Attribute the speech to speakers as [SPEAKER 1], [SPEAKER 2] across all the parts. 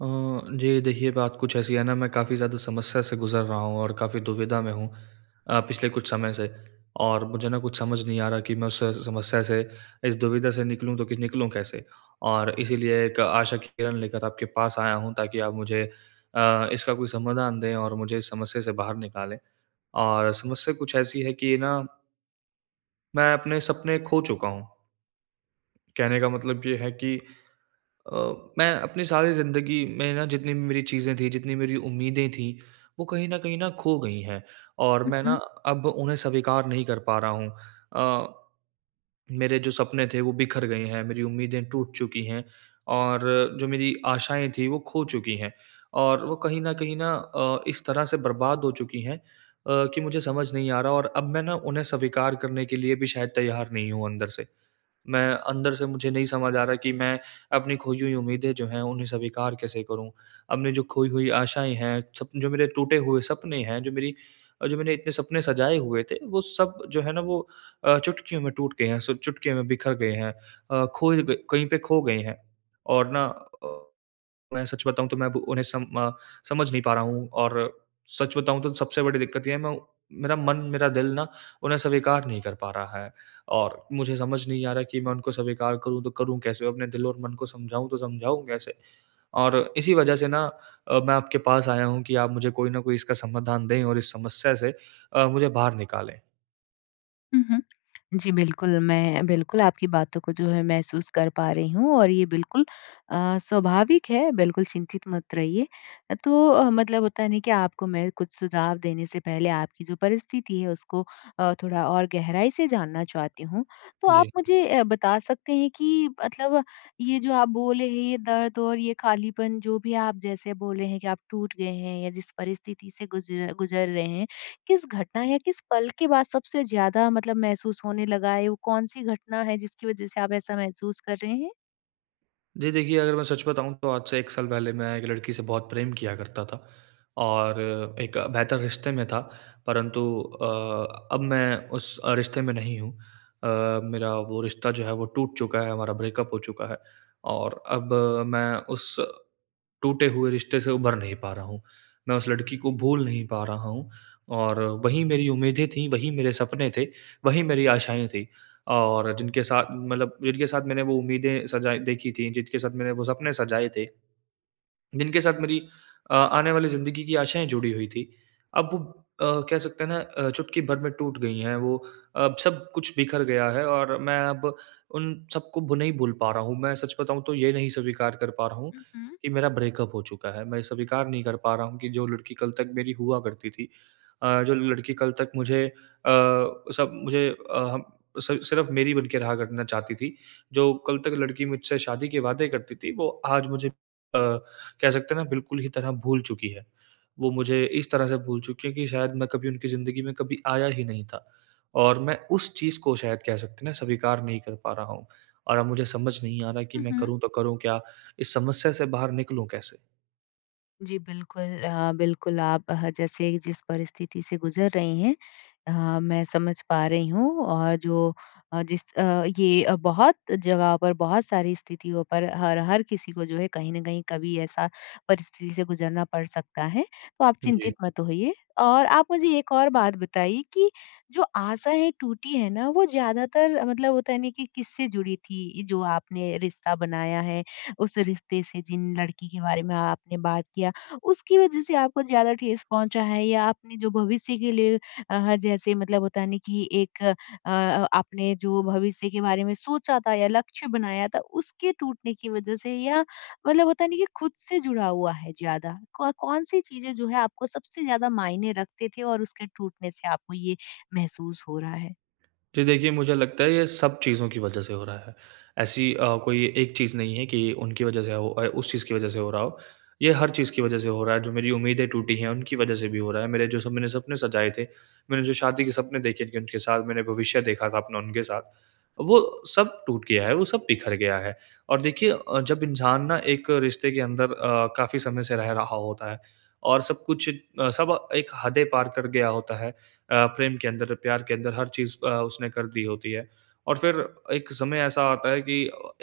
[SPEAKER 1] अ, जी देखिए, बात कुछ ऐसी है ना मैं काफ़ी ज़्यादा समस्या से गुज़र रहा हूँ और काफ़ी दुविधा में हूँ अ, पिछले कुछ समय से। और मुझे ना कुछ समझ नहीं आ रहा कि मैं उस स समस्या से, इस दुविधा से निकलूँ तो कि निकलूँ कैसे? और इसलिए एक आशा की किरण लेकर आपके पास आया हूँ ताकि आप मुझे अ, इसका कोई समाधान दें और मुझे इस समस्या से बाहर निकालें और समस्या कुछ ऐसी है कि ना मैं अपने सपने खो चुका हूँ। कहने का मतलब ये है कि अ, मैं अपनी सारी ज़िंदगी में ना जितनी भी मेरी चीज़ें थी, जितनी मेरी उम्मीदें थी वो कहीं न कहीं न खो गई हैं और
[SPEAKER 2] हुँ,
[SPEAKER 1] मैं ना
[SPEAKER 2] हुँ।
[SPEAKER 1] अब उन्हें स्वीकार नहीं कर पा रहा हूँ। अ, मेरे जो सपने थे वो बिखर गए हैं, मेरी उम्मीदें टूट चुकी हैं और जो मेरी आशाएँ थीं वो खो चुकी हैं। और वो कहीं न कहीं न अ, इस तरह से बर्बाद हो चुकी हैं अ, कि मुझे समझ नहीं आ रहा और अब मैं ना उन्हें स्वीकार करने के लिए भी शायद तैयार नहीं हूँ अंदर से। मैं अंदर से मुझे नहीं समझ आ रहा कि मैं अपनी खोई हुई उम्मीदें जो हैं उन्हें स्वीकार कैसे करूँ? अपनी जो खोई हुई आशाएँ हैं, सप जो मेरे टूटे हुए सपने हैं जो मेरी जो मैनें इतने सपने सजाए हुए थे वो सब जो है ना वो अ, चुटकियों में टूट गए हैं सब चुटकियों में बिखर गए हैं। अ, खोए गए कहीं पे खो गए हैं। और ना अ, मैं सच बताऊँ तो मैं अब उन्हें सम अ, समझ नहीं पा रहा हूँ। और सच बताऊँ तो सबसे बड़ी दिक्कत ये है मैं मेरा मन, मेरा दिल ना उन्हें स्वीकार नहीं कर पा रहा है। और मुझे समझ नहीं आ रहा कि मैं उनको स्वीकार करूँ तो करूँ कैसे? अपने दिल और मन को समझाऊँ तो समझाऊँ कैसे? और इसी वजह से ना अ, मैं अ, आपके पास आया हूँ कि आप मुझे कोई न कोई इसका समाधान दें और इस समस्या से अ, मुझे बाहर निकालें।
[SPEAKER 2] हुँ, हुँ। जी बिल्कुल, मैं बिल्कुल आपकी बातों को जो है, महसूस कर पा रही हूँ और ये बिल्कुल अ, स्वाभाविक है, बिल्कुल चिंतित मत रहिए। तो अ, मतलब होता है ना कि आपको मैं कुछ सुझाव देने से पहले आपकी जो परिस्थिति है, उसको अ, थोड़ा और गहराई से जानना चाहती हूँ। तो आप
[SPEAKER 1] जी।
[SPEAKER 2] मुझे ए बता सकते हैं कि मतलब ये जो आप बोले हैं, ये दर्द और ये खालीपन, जो भी आप जैसे बोले हैं कि आप टूट गए हैं या जिस परिस्थिति से गुज़ गुज़र रहे हैं, किस घटना या किस पल के बाद सबसे ज़्यादा मतलब महसूस होने लगा है? वो कौन-सी घटना है, जिसकी वज़ह से आप ऐसा महसूस कर रहे हैं?
[SPEAKER 1] जी देखिए, अगर मैं सच बताऊँ, तो आज से 1 साल पहले मैं एक लड़की से बहुत प्रेम किया करता था और एक बेहतर रिश्ते में था। परंतु अ, अब मैं उस रिश्ते में नहीं हूँ। अ, मेरा वो रिश्ता जो है, वो टूट चुका है, हमारा ब्रेकअप हो चुका है और अब मैं उस टूटे हुए रिश्ते से उभर नहीं पा रहा हूँ। मैं उस लड़की को भूल नहीं पा रहा हूँ और वही मेरी उम्मीदें थीं, वही मेरे सपने थे, वही मेरी आशाएँ थी और जिनके साथ मतलब जिनके साथ मैंने वो उम्मीदें सजाई देखी थीं, जिनके साथ मैंने वो सपने सजाए थे, जिनके साथ मेरी अ, आने वाली ज़िंदगी की आशाएँ जुड़ी हुई थीं, अब वो अ, कह सकते हैं ना अ, चुटकी भर में टूट गई हैं। वो अब सब कुछ बिख़र गया है और मैं अब उन सबको भू नहीं भूल पा रहा हूँ। मैं सच बताऊँ, तो ये नहीं स्वीकार कर पा रहा हूँ
[SPEAKER 2] हुँ, हुँ।
[SPEAKER 1] कि मेरा ब्रेकअप हो चुका है। मैं स्वीकार नहीं कर पा रहा हूँ कि जो लड़की कल तक मेरी हुआ करती थी अ, जो लड़की कल तक मुझे अ, सब मुझे अ अ, सि सिर्फ़ मेरी बन के रहा करना चाहती थी, जो कल तक लड़की मुझसे शादी के वादे करती थी, वो आज मुझे अ, कह सकते हैं ना, बिल्कुल ही तरह भूल चुकी है। वो मुझे इस तरह से भूल चुकी है कि शायद मैं कभी उनकी ज़िंदगी में कभी आया ही नहीं था और मैं उस चीज़ को, शायद कह सकते हैं ना, स्वीकार नहीं कर पा रहा हूँ और अब मुझे समझ नहीं आ रहा कि
[SPEAKER 2] हुँ,
[SPEAKER 1] मैं
[SPEAKER 2] हुँ।
[SPEAKER 1] करूँ तो करूँ क्या? इस समस्या से बाहर निकलूँ कैसे?
[SPEAKER 2] जी, बिल्कुल, अ, बिल्कुल, आप ह जैसे जिस परिस्थिति से गुज़र रही हैं अ, मैं समझ पा रही हूँ। और जो अ, जिस अ, ये बहुत जगहों पर बहुत सारी स्थितियों पर हर हर किसी को जो है कहीं न कहीं कभी ऐसा परिस्थिति से गुज़रना पड़ सकता है, तो आप चिंतित
[SPEAKER 1] जी।
[SPEAKER 2] मत होइए, और आप मुझे एक और बात बताइए कि जो आशा है टूटी है ना वो ज़्यादातर मतलब होता है नहीं कि किससे जुड़ी थी जो आपने रिश्ता बनाया है, उस रिश्ते से, जिन लड़की के बारे में आपने बात किया, उसकी वजह से आपको ज़्यादा ठेस पहुँचा है या आपने जो भविष्य के लिए अ, ह जैसे मतलब होता है नहीं कि एक अ, आपने जो भविष्य के बारे में सोचा था या लक्ष्य बनाया था उसके टूटने की वजह से या, मतलब होता नहीं कि ख़ुद से जुड़ा हुआ है ज़्यादा, कौन कौन सी चीज़ें जो हैं आपको सबसे ज़्यादा मायने रखते थे और उसके टूटने से आपको ये महसूस हो रहा है।
[SPEAKER 1] जी देखिए मुझे लगता है ये सब चीज़ों की वजह से हो रहा है। ऐसी अ, कोई एक चीज़ नहीं है कि उनकी वजह से हो अ, उस चीज़ की वजह से हो रहा हो। ये हर चीज़ की वजह से हो रहा है, जो मेरी उम्मीदें टूटी हैं उनकी वजह से भी हो रहा है। मेरे जो सपने सपने सजाए थे, मैंने जो शादी के सपने देखे उनके साथ मैंने भविष्य देखा था अपना उनके साथ, वो सब टूट गया है, वो सब बिखर गया है। और देखिए अ, जब इंसान ना एक रिश्ते के अंदर अ, काफ़ी समय से रह रहा होता है, और सब कुछ अ, सब एक हदें पार कर गया होता है, अ, प्रेम के अंदर, प्यार के अंदर हर चीज़ अ, उसने कर दी होती है। और फ़िर एक समय ऐसा आता है कि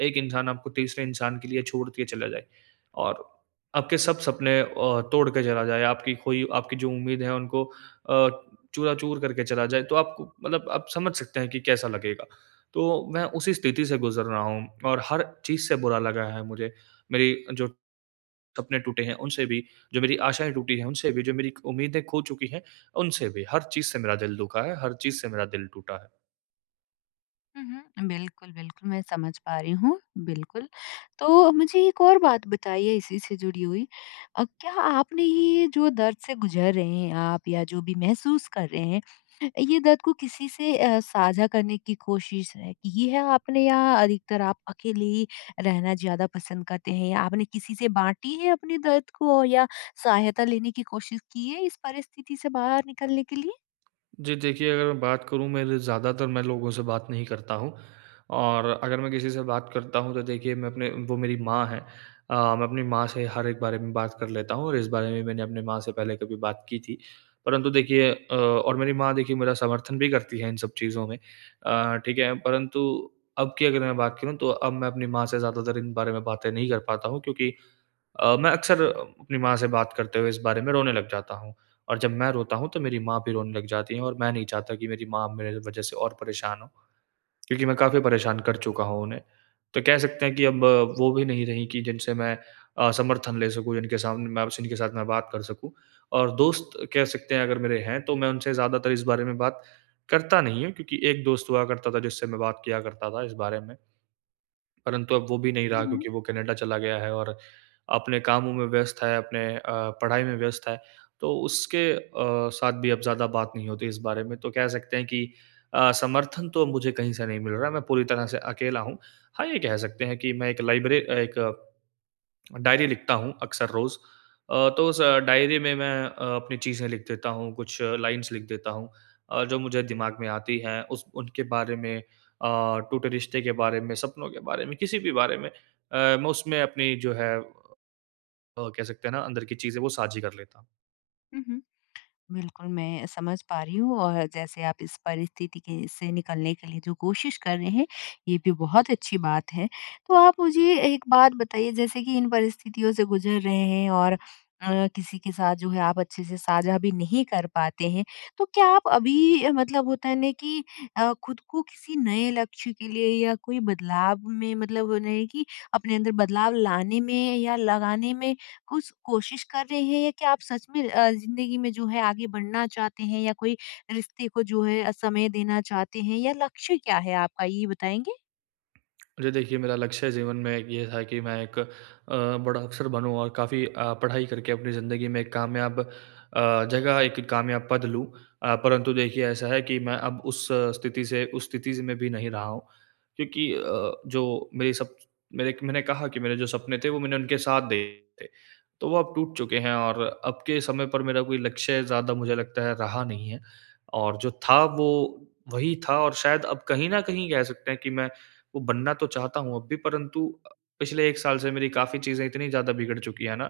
[SPEAKER 1] एक इंसान आपको तीसरे इंसान के लिए छोड़ के चला जाए, और आपके सब सपने अ, तोड़ के चला जाए, आपकी खोई आपकी जो उम्मीदें है उनको अ, चूरा-चूर करके चला जाए तो आप को मतलब आप समझ सकते हैं कि कैसा लगेगा। तो मैं उसी स्थिति से गुज़र रहा हूँ, और हर चीज़ से बुरा लगा है मुझे, मेरी जो सपने टूटे हैं उनसे भी, जो मेरी आशाएँ टूटी हैं उनसे भी, जो मेरी उम्मीदें खो चुकी है उनसे भी, हर चीज़ से मेरा दिल दुखा है, हर चीज़ से मेरा दिल टूटा है।
[SPEAKER 2] हुँ, हुँ। बिल्कुल, बिल्कुल मैं समझ पा रही हूँ, बिल्कुल। तो मुझे एक और बात बताइए इसी से जुड़ी हुई। अ, क्या आपने ये जो दर्द से गुज़र रहे हैं आप या जो भी महसूस कर रहे हैं, अ, ये दर्द को किसी से अ, साझा करने की कोशिश की है आपने? या अधिकतर आप अकेले ही रहना ज़्यादा पसंद करते हैं? या आपने किसी से बाँटी है अपने दर्द को? या सहायता लेने की कोशिश की है इस परिस्थिति से बाहर निकलने के लिए?
[SPEAKER 1] जी। देखिए, अगर मैं बात करूँ मेरे ज़्यादातर मैं लोगों से बात नहीं करता हूँ। और अगर मैं किसी से बात करता हूँ तो देखिए मैं अपने वो मेरी माँ हैं। अ, मैं अपनी माँ से हर एक बारे में बात कर लेता हूँ और इस बारे में मैंने अपनी माँ से पहले कभी बात की थी। परंतु देखिए अ, और मेरी माँ देखिए मेरा समर्थन भी करती हैं इन सब चीज़ों में। अ, ठीक है। परंतु अब की अगर मैं बात करूँ तो अब मैं अपनी माँ से ज़्यादातर इन बारे में बातें नहीं कर पाता हूँ क्योंकि अ, मैं अक्सर अपनी माँ से बात करते हुए इस बारे में रोने लग जाता हूँ। और जब मैं रोता हूँ तो मेरी माँ भी रोने लग जाती हैं। और मैं नहीं चाहता कि मेरी माँ मेरे वज़ह से और परेशान हो, क्योंकि मैं काफ़ी परेशान कर चुका हूँ उन्हें। तो कह सकते हैं कि अब वो भी नहीं रहीं कि जिनसे मैं अ, समर्थन ले सकूँ, जिनके सामने मैं जिनके साथ मैं बात कर सकूँ। और दोस्त कह सकते हैं अगर मेरे हैं तो मैं उनसे ज़्यादातर इस बारे में बात करता नहीं हूँ क्योंकि एक दोस्त हुआ करता था जिससे मैं बात किया करता था इस बारे में। परंतु अब वो भी नहीं
[SPEAKER 2] हुँ,
[SPEAKER 1] रहा
[SPEAKER 2] हुँ।
[SPEAKER 1] क्योंकि वो कनाडा चला गया है और अपने कामों में व्यस्त है, अपने अ, पढ़ाई में व्यस्त है। तो उसके अ, साथ भी अब ज़्यादा बात नहीं होती इस बारे में। तो कह सकते हैं कि अ, समर्थन तो मुझे कहीं से नहीं मिल रहा है, मैं पूरी तरह से अकेला हूँ। हाँ, ये कह सकते हैं कि मैं एक लाइब्रे अ, एक, डायरी लिखता हूँ अक्सर रोज़। अ, तो उस डायरी में मैं अ, अपनी चीज़ें लिख देता हूँ, कुछ लाइन्स लिख देता हूँ अ, जो मुझे दिमाग में आती हैं। उस उनके बारे में अ, टूटे रिश्ते के बारे में, सपनों के बारे में, किसी भी बारे में। अ, मैं उसमें अपनी जो है अ, कह सकते हैं ना अंदर की चीज़ें वो साझी कर लेता हूँ।
[SPEAKER 2] हुँ, हुँ। बिल्कुल मैं समझ पा रही हूँ और जैसे आप इस परिस्थिति के से निकलने के लिए जो कोशिश कर रहे हैं ये भी बहुत अच्छी बात है। तो आप मुझे एक बात बताइए जैसे कि इन परिस्थितियों से गुजर रहे हैं और अ, किसी के साथ जो है आप अच्छे से साझा भी नहीं कर पाते हैं तो क्या आप अभी अ, मतलब होता है ना कि अ, खुद को किसी नए लक्ष्य के लिए या कोई बदलाव में मतलब नहीं है कि अपने अंदर बदलाव लाने में या लगाने में कुछ कोशिश कर रहे हैं? क्या आप सच में अ, ज़िंदगी में जो है आगे बढ़ना चाहते हैं या कोई रिश्ते को जो है अ, समय देना चाहते हैं या लक्ष्य क्या है आपका ये बताएँगे?
[SPEAKER 1] जी देखिए, मेरा लक्ष्य जीवन में एक ये था कि मैं एक अ, बड़ा अफ़सर बनूँ और काफ़ी अ, पढ़ाई करके अपनी ज़िंदगी में एक कामयाब अ, जगह एक कामयाब पद लूँ। अ, परंतु देखिए ऐसा है कि मैं अब उस अ, स्थिति से उस स्थिति में भी नहीं रहा हूँ क्योंकि अ, जो मेरे सब मेरे क मैंने कहा कि मेरे जो सपने थे वो मैंने उनके साथ देखे थे तो वो अब टूट चुके हैं और अब के समय पर मेरा कोई लक्ष्य ज़्यादा मुझे लगता है रहा नहीं है। और जो था वो वही था और शायद अब कहीं न कहीं कह सकते हैं कि मैं वो बनना तो चाहता हूँ अब भी परंतु अ, पिछले 1 साल से मेरी काफ़ी चीज़ें इतनी ज़्यादा बिगड़ चुकी है ना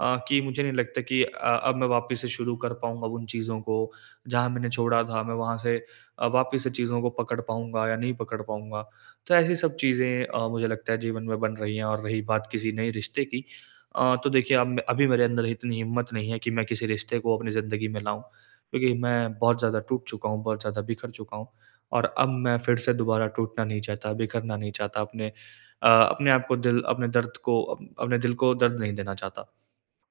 [SPEAKER 1] अ, कि मुझे नहीं लगता कि अ, अब मैं वापस से शुरू कर पाऊँगा उन चीज़ों को। जहाँ मैंने छोड़ा था, मैं वहाँ से अ, वापस से चीज़ों को पकड़ पाऊँगा या नहीं पकड़ पाऊँगा? तो ऐसी सब चीज़ें अ, मुझे लगता है जीवन में बन रही है। और रही बात किसी नए रिश्ते की अ, तो देखिए अब अभी मेरे अंदर इतनी हिम्मत नहीं है कि मैं किसी रिश्ते को अपनी ज़िन्दगी में लाऊँ। क्योंकि मैं बहुत ज़्यादा टूट चुका हूँ, बहुत ज़्यादा बिखर चुका हूँ और अब मैं फिर से दोबारा टूटना नहीं चाहता, बिखरना नहीं चाहता अपने अ, अपने आपको दिल अपने दर्द को अ, अपने दिल को दर्द नहीं देना चाहता।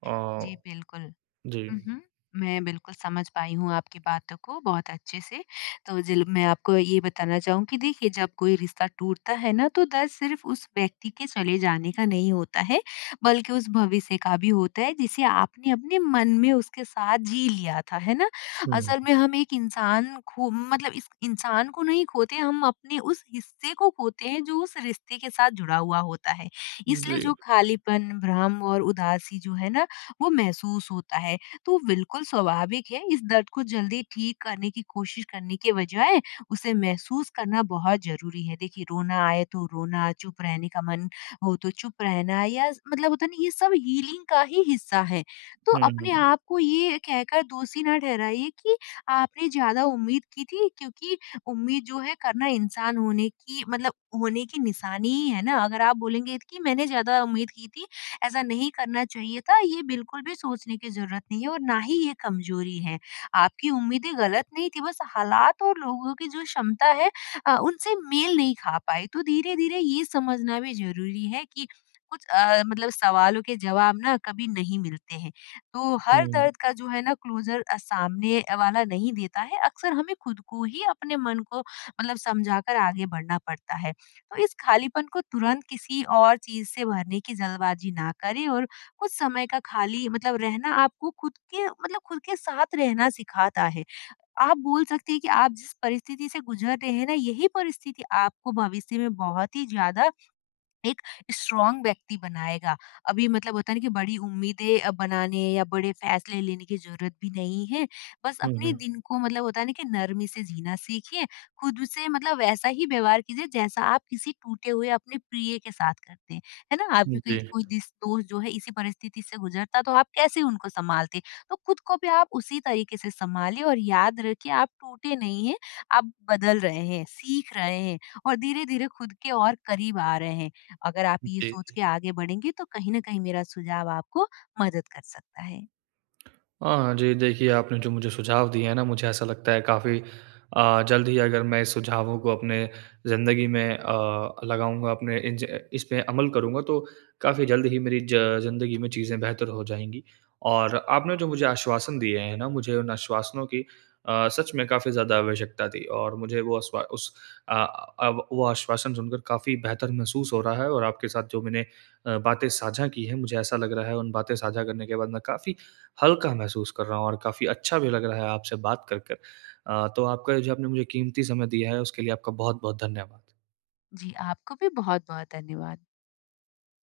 [SPEAKER 1] अ,
[SPEAKER 2] जी, बिल्कुल।
[SPEAKER 1] जी।
[SPEAKER 2] हुँ, हुँ। मैं बिल्कुल समझ पाई हूँ आपकी बातों को बहुत अच्छे से तो जील मैं आपको ये बताना चाहूँगी देखिए जब कोई रिश्ता टूटता है ना तो दर्द सिर्फ उस व्यक्ति के चले जाने का नहीं होता है बल्कि उस भविष्य का भी होता है जिसे आपने अपने मन में उसके साथ जी लिया था। है ना?
[SPEAKER 1] हुँ।
[SPEAKER 2] असल में हम एक इंसान खो मतलब इस इंसान को नहीं खोते हम अपने उस हिस्से को खोते हैं जो उस रिश्ते के साथ जुड़ा हुआ होता है। इसलिए जो
[SPEAKER 1] जी।
[SPEAKER 2] खालीपन, भ्रम और उदासी जो है ना वो महसूस होता है तो बिल्कुल स्वाभाविक है इस दर्द को जल्दी ठीक करने की कोशिश करने के बजाय उसे महसूस करना बहुत ज़रूरी है। देखिए रोना आए तो रोना, चुप रहने का मन हो तो चुप रहना या मतलब होता है ना ये सब हीलिंग का ही हिस्सा है। तो अपने
[SPEAKER 1] हुँ।
[SPEAKER 2] आप को ये कहकर दोषी ना ठहराइए कि आपने ज़्यादा उम्मीद की थी क्योंकि उम्मीद जो है करना इंसान होने की मतलब होने की निशानी है ना? अगर आप बोलेंगे की मैंने ज़्यादा उम्मीद की थी ऐसा नहीं करना चाहिए था ये बिल्कुल भी सोचने की ज़रूरत नहीं है और ना ही ये कमजोरी है। आपकी उम्मीदें गलत नहीं थी बस हालात और लोगों की जो क्षमता है अ, उनसे मेल नहीं खा पाई। तो धीरे-धीरे ये समझना भी ज़रूरी है कि कुछ अ, मतलब सवालों के जवाब ना कभी नहीं मिलते हैं। तो हर
[SPEAKER 1] हुँ।
[SPEAKER 2] दर्द का जो है ना क्लोजर अ, सामने अ, वाला नहीं देता है अक्सर हमें खुद को ही अपने मन को मतलब समझाकर आगे बढ़ना पड़ता है। तो इस खालीपन को तुरंत किसी और चीज़ से भरने की जल्दबाज़ी ना करें और कुछ समय का खाली मतलब रहना आपको खुद के मतलब खुद के साथ रहना सिखाता है। आप बोल सकते हैं कि आप जिस परिस्थिति से गुजर रहे हैं ना यही परिस्थिति आपको भविष्य में बहुत ही ज़्यादा एक स्ट्राँग व्यक्ति बनाएगा। अभी मतलब होता है ना कि बड़ी उम्मीदें अ, बनाने या बड़े फ़ैसले लेने की ज़रूरत भी नहीं है बस
[SPEAKER 1] हुँ,
[SPEAKER 2] अपनी
[SPEAKER 1] हुँ।
[SPEAKER 2] दिन को मतलब होता है ना कि नरमी से जीना सीखिए, खुद से मतलब वैसा ही व्यवहार कीजिए जैसा आप किसी टूटे हुए अपने प्रिय के साथ करते हैं। है ना? आपकी
[SPEAKER 1] जी।
[SPEAKER 2] कोई को दीस दोस्त जो है इसी परिस्थिति से गुजरता तो आप कैसे उनको सँभालते? तो खुद को भी आप उसी तरीके से सँभालिए और याद रखिए आप टूटे नहीं हैं आप बदल रहे हैं सीख रहे हैं। और धीरे-धीरे खुद के और करीब आ रहे हैं। अगर आप ये
[SPEAKER 1] जी।
[SPEAKER 2] सोच के आगे बढ़ेंगी तो कहीं न कहीं मेरा सुझाव आपको मदद कर सकता है।
[SPEAKER 1] हाँ जी, देखिए आपने जो मुझे सुझाव दिए हैं ना मुझे ऐसा लगता है काफ़ी अ, जल्द ही अगर मैं सुझावों को अपने ज़िंदगी में अ, लगाऊँगा अपने इन ज इस में अमल करूँगा तो काफ़ी जल्द ही मेरी ज ज़िंदगी में चीज़ें बेहतर हो जाएँगी। और आपने जो मुझे आश्वासन दिए हैं ना मुझे उन आश्वासनों की अ, सच में काफ़ी ज़्यादा आवश्यकता थी। और मुझे वो अश्वा उस अ, अब वो आश्वासन सुनकर काफ़ी बेहतर महसूस हो रहा है और आपके साथ जो मैंने अ, बातें साझा की हैं, मुझे ऐसा लग रहा है उन बातें साझा करने के बाद मैं काफ़ी हल्का महसूस कर रहा हूँ और काफ़ी अच्छा भी लग रहा है आपसे बात करकर। अ, तो आपका ये जो आपने मुझे कीमती समय दिया है उसके लिए आपका बहुत-बहुत धन्यवाद।
[SPEAKER 2] जी, आपको भी बहुत-बहुत धन्यवाद।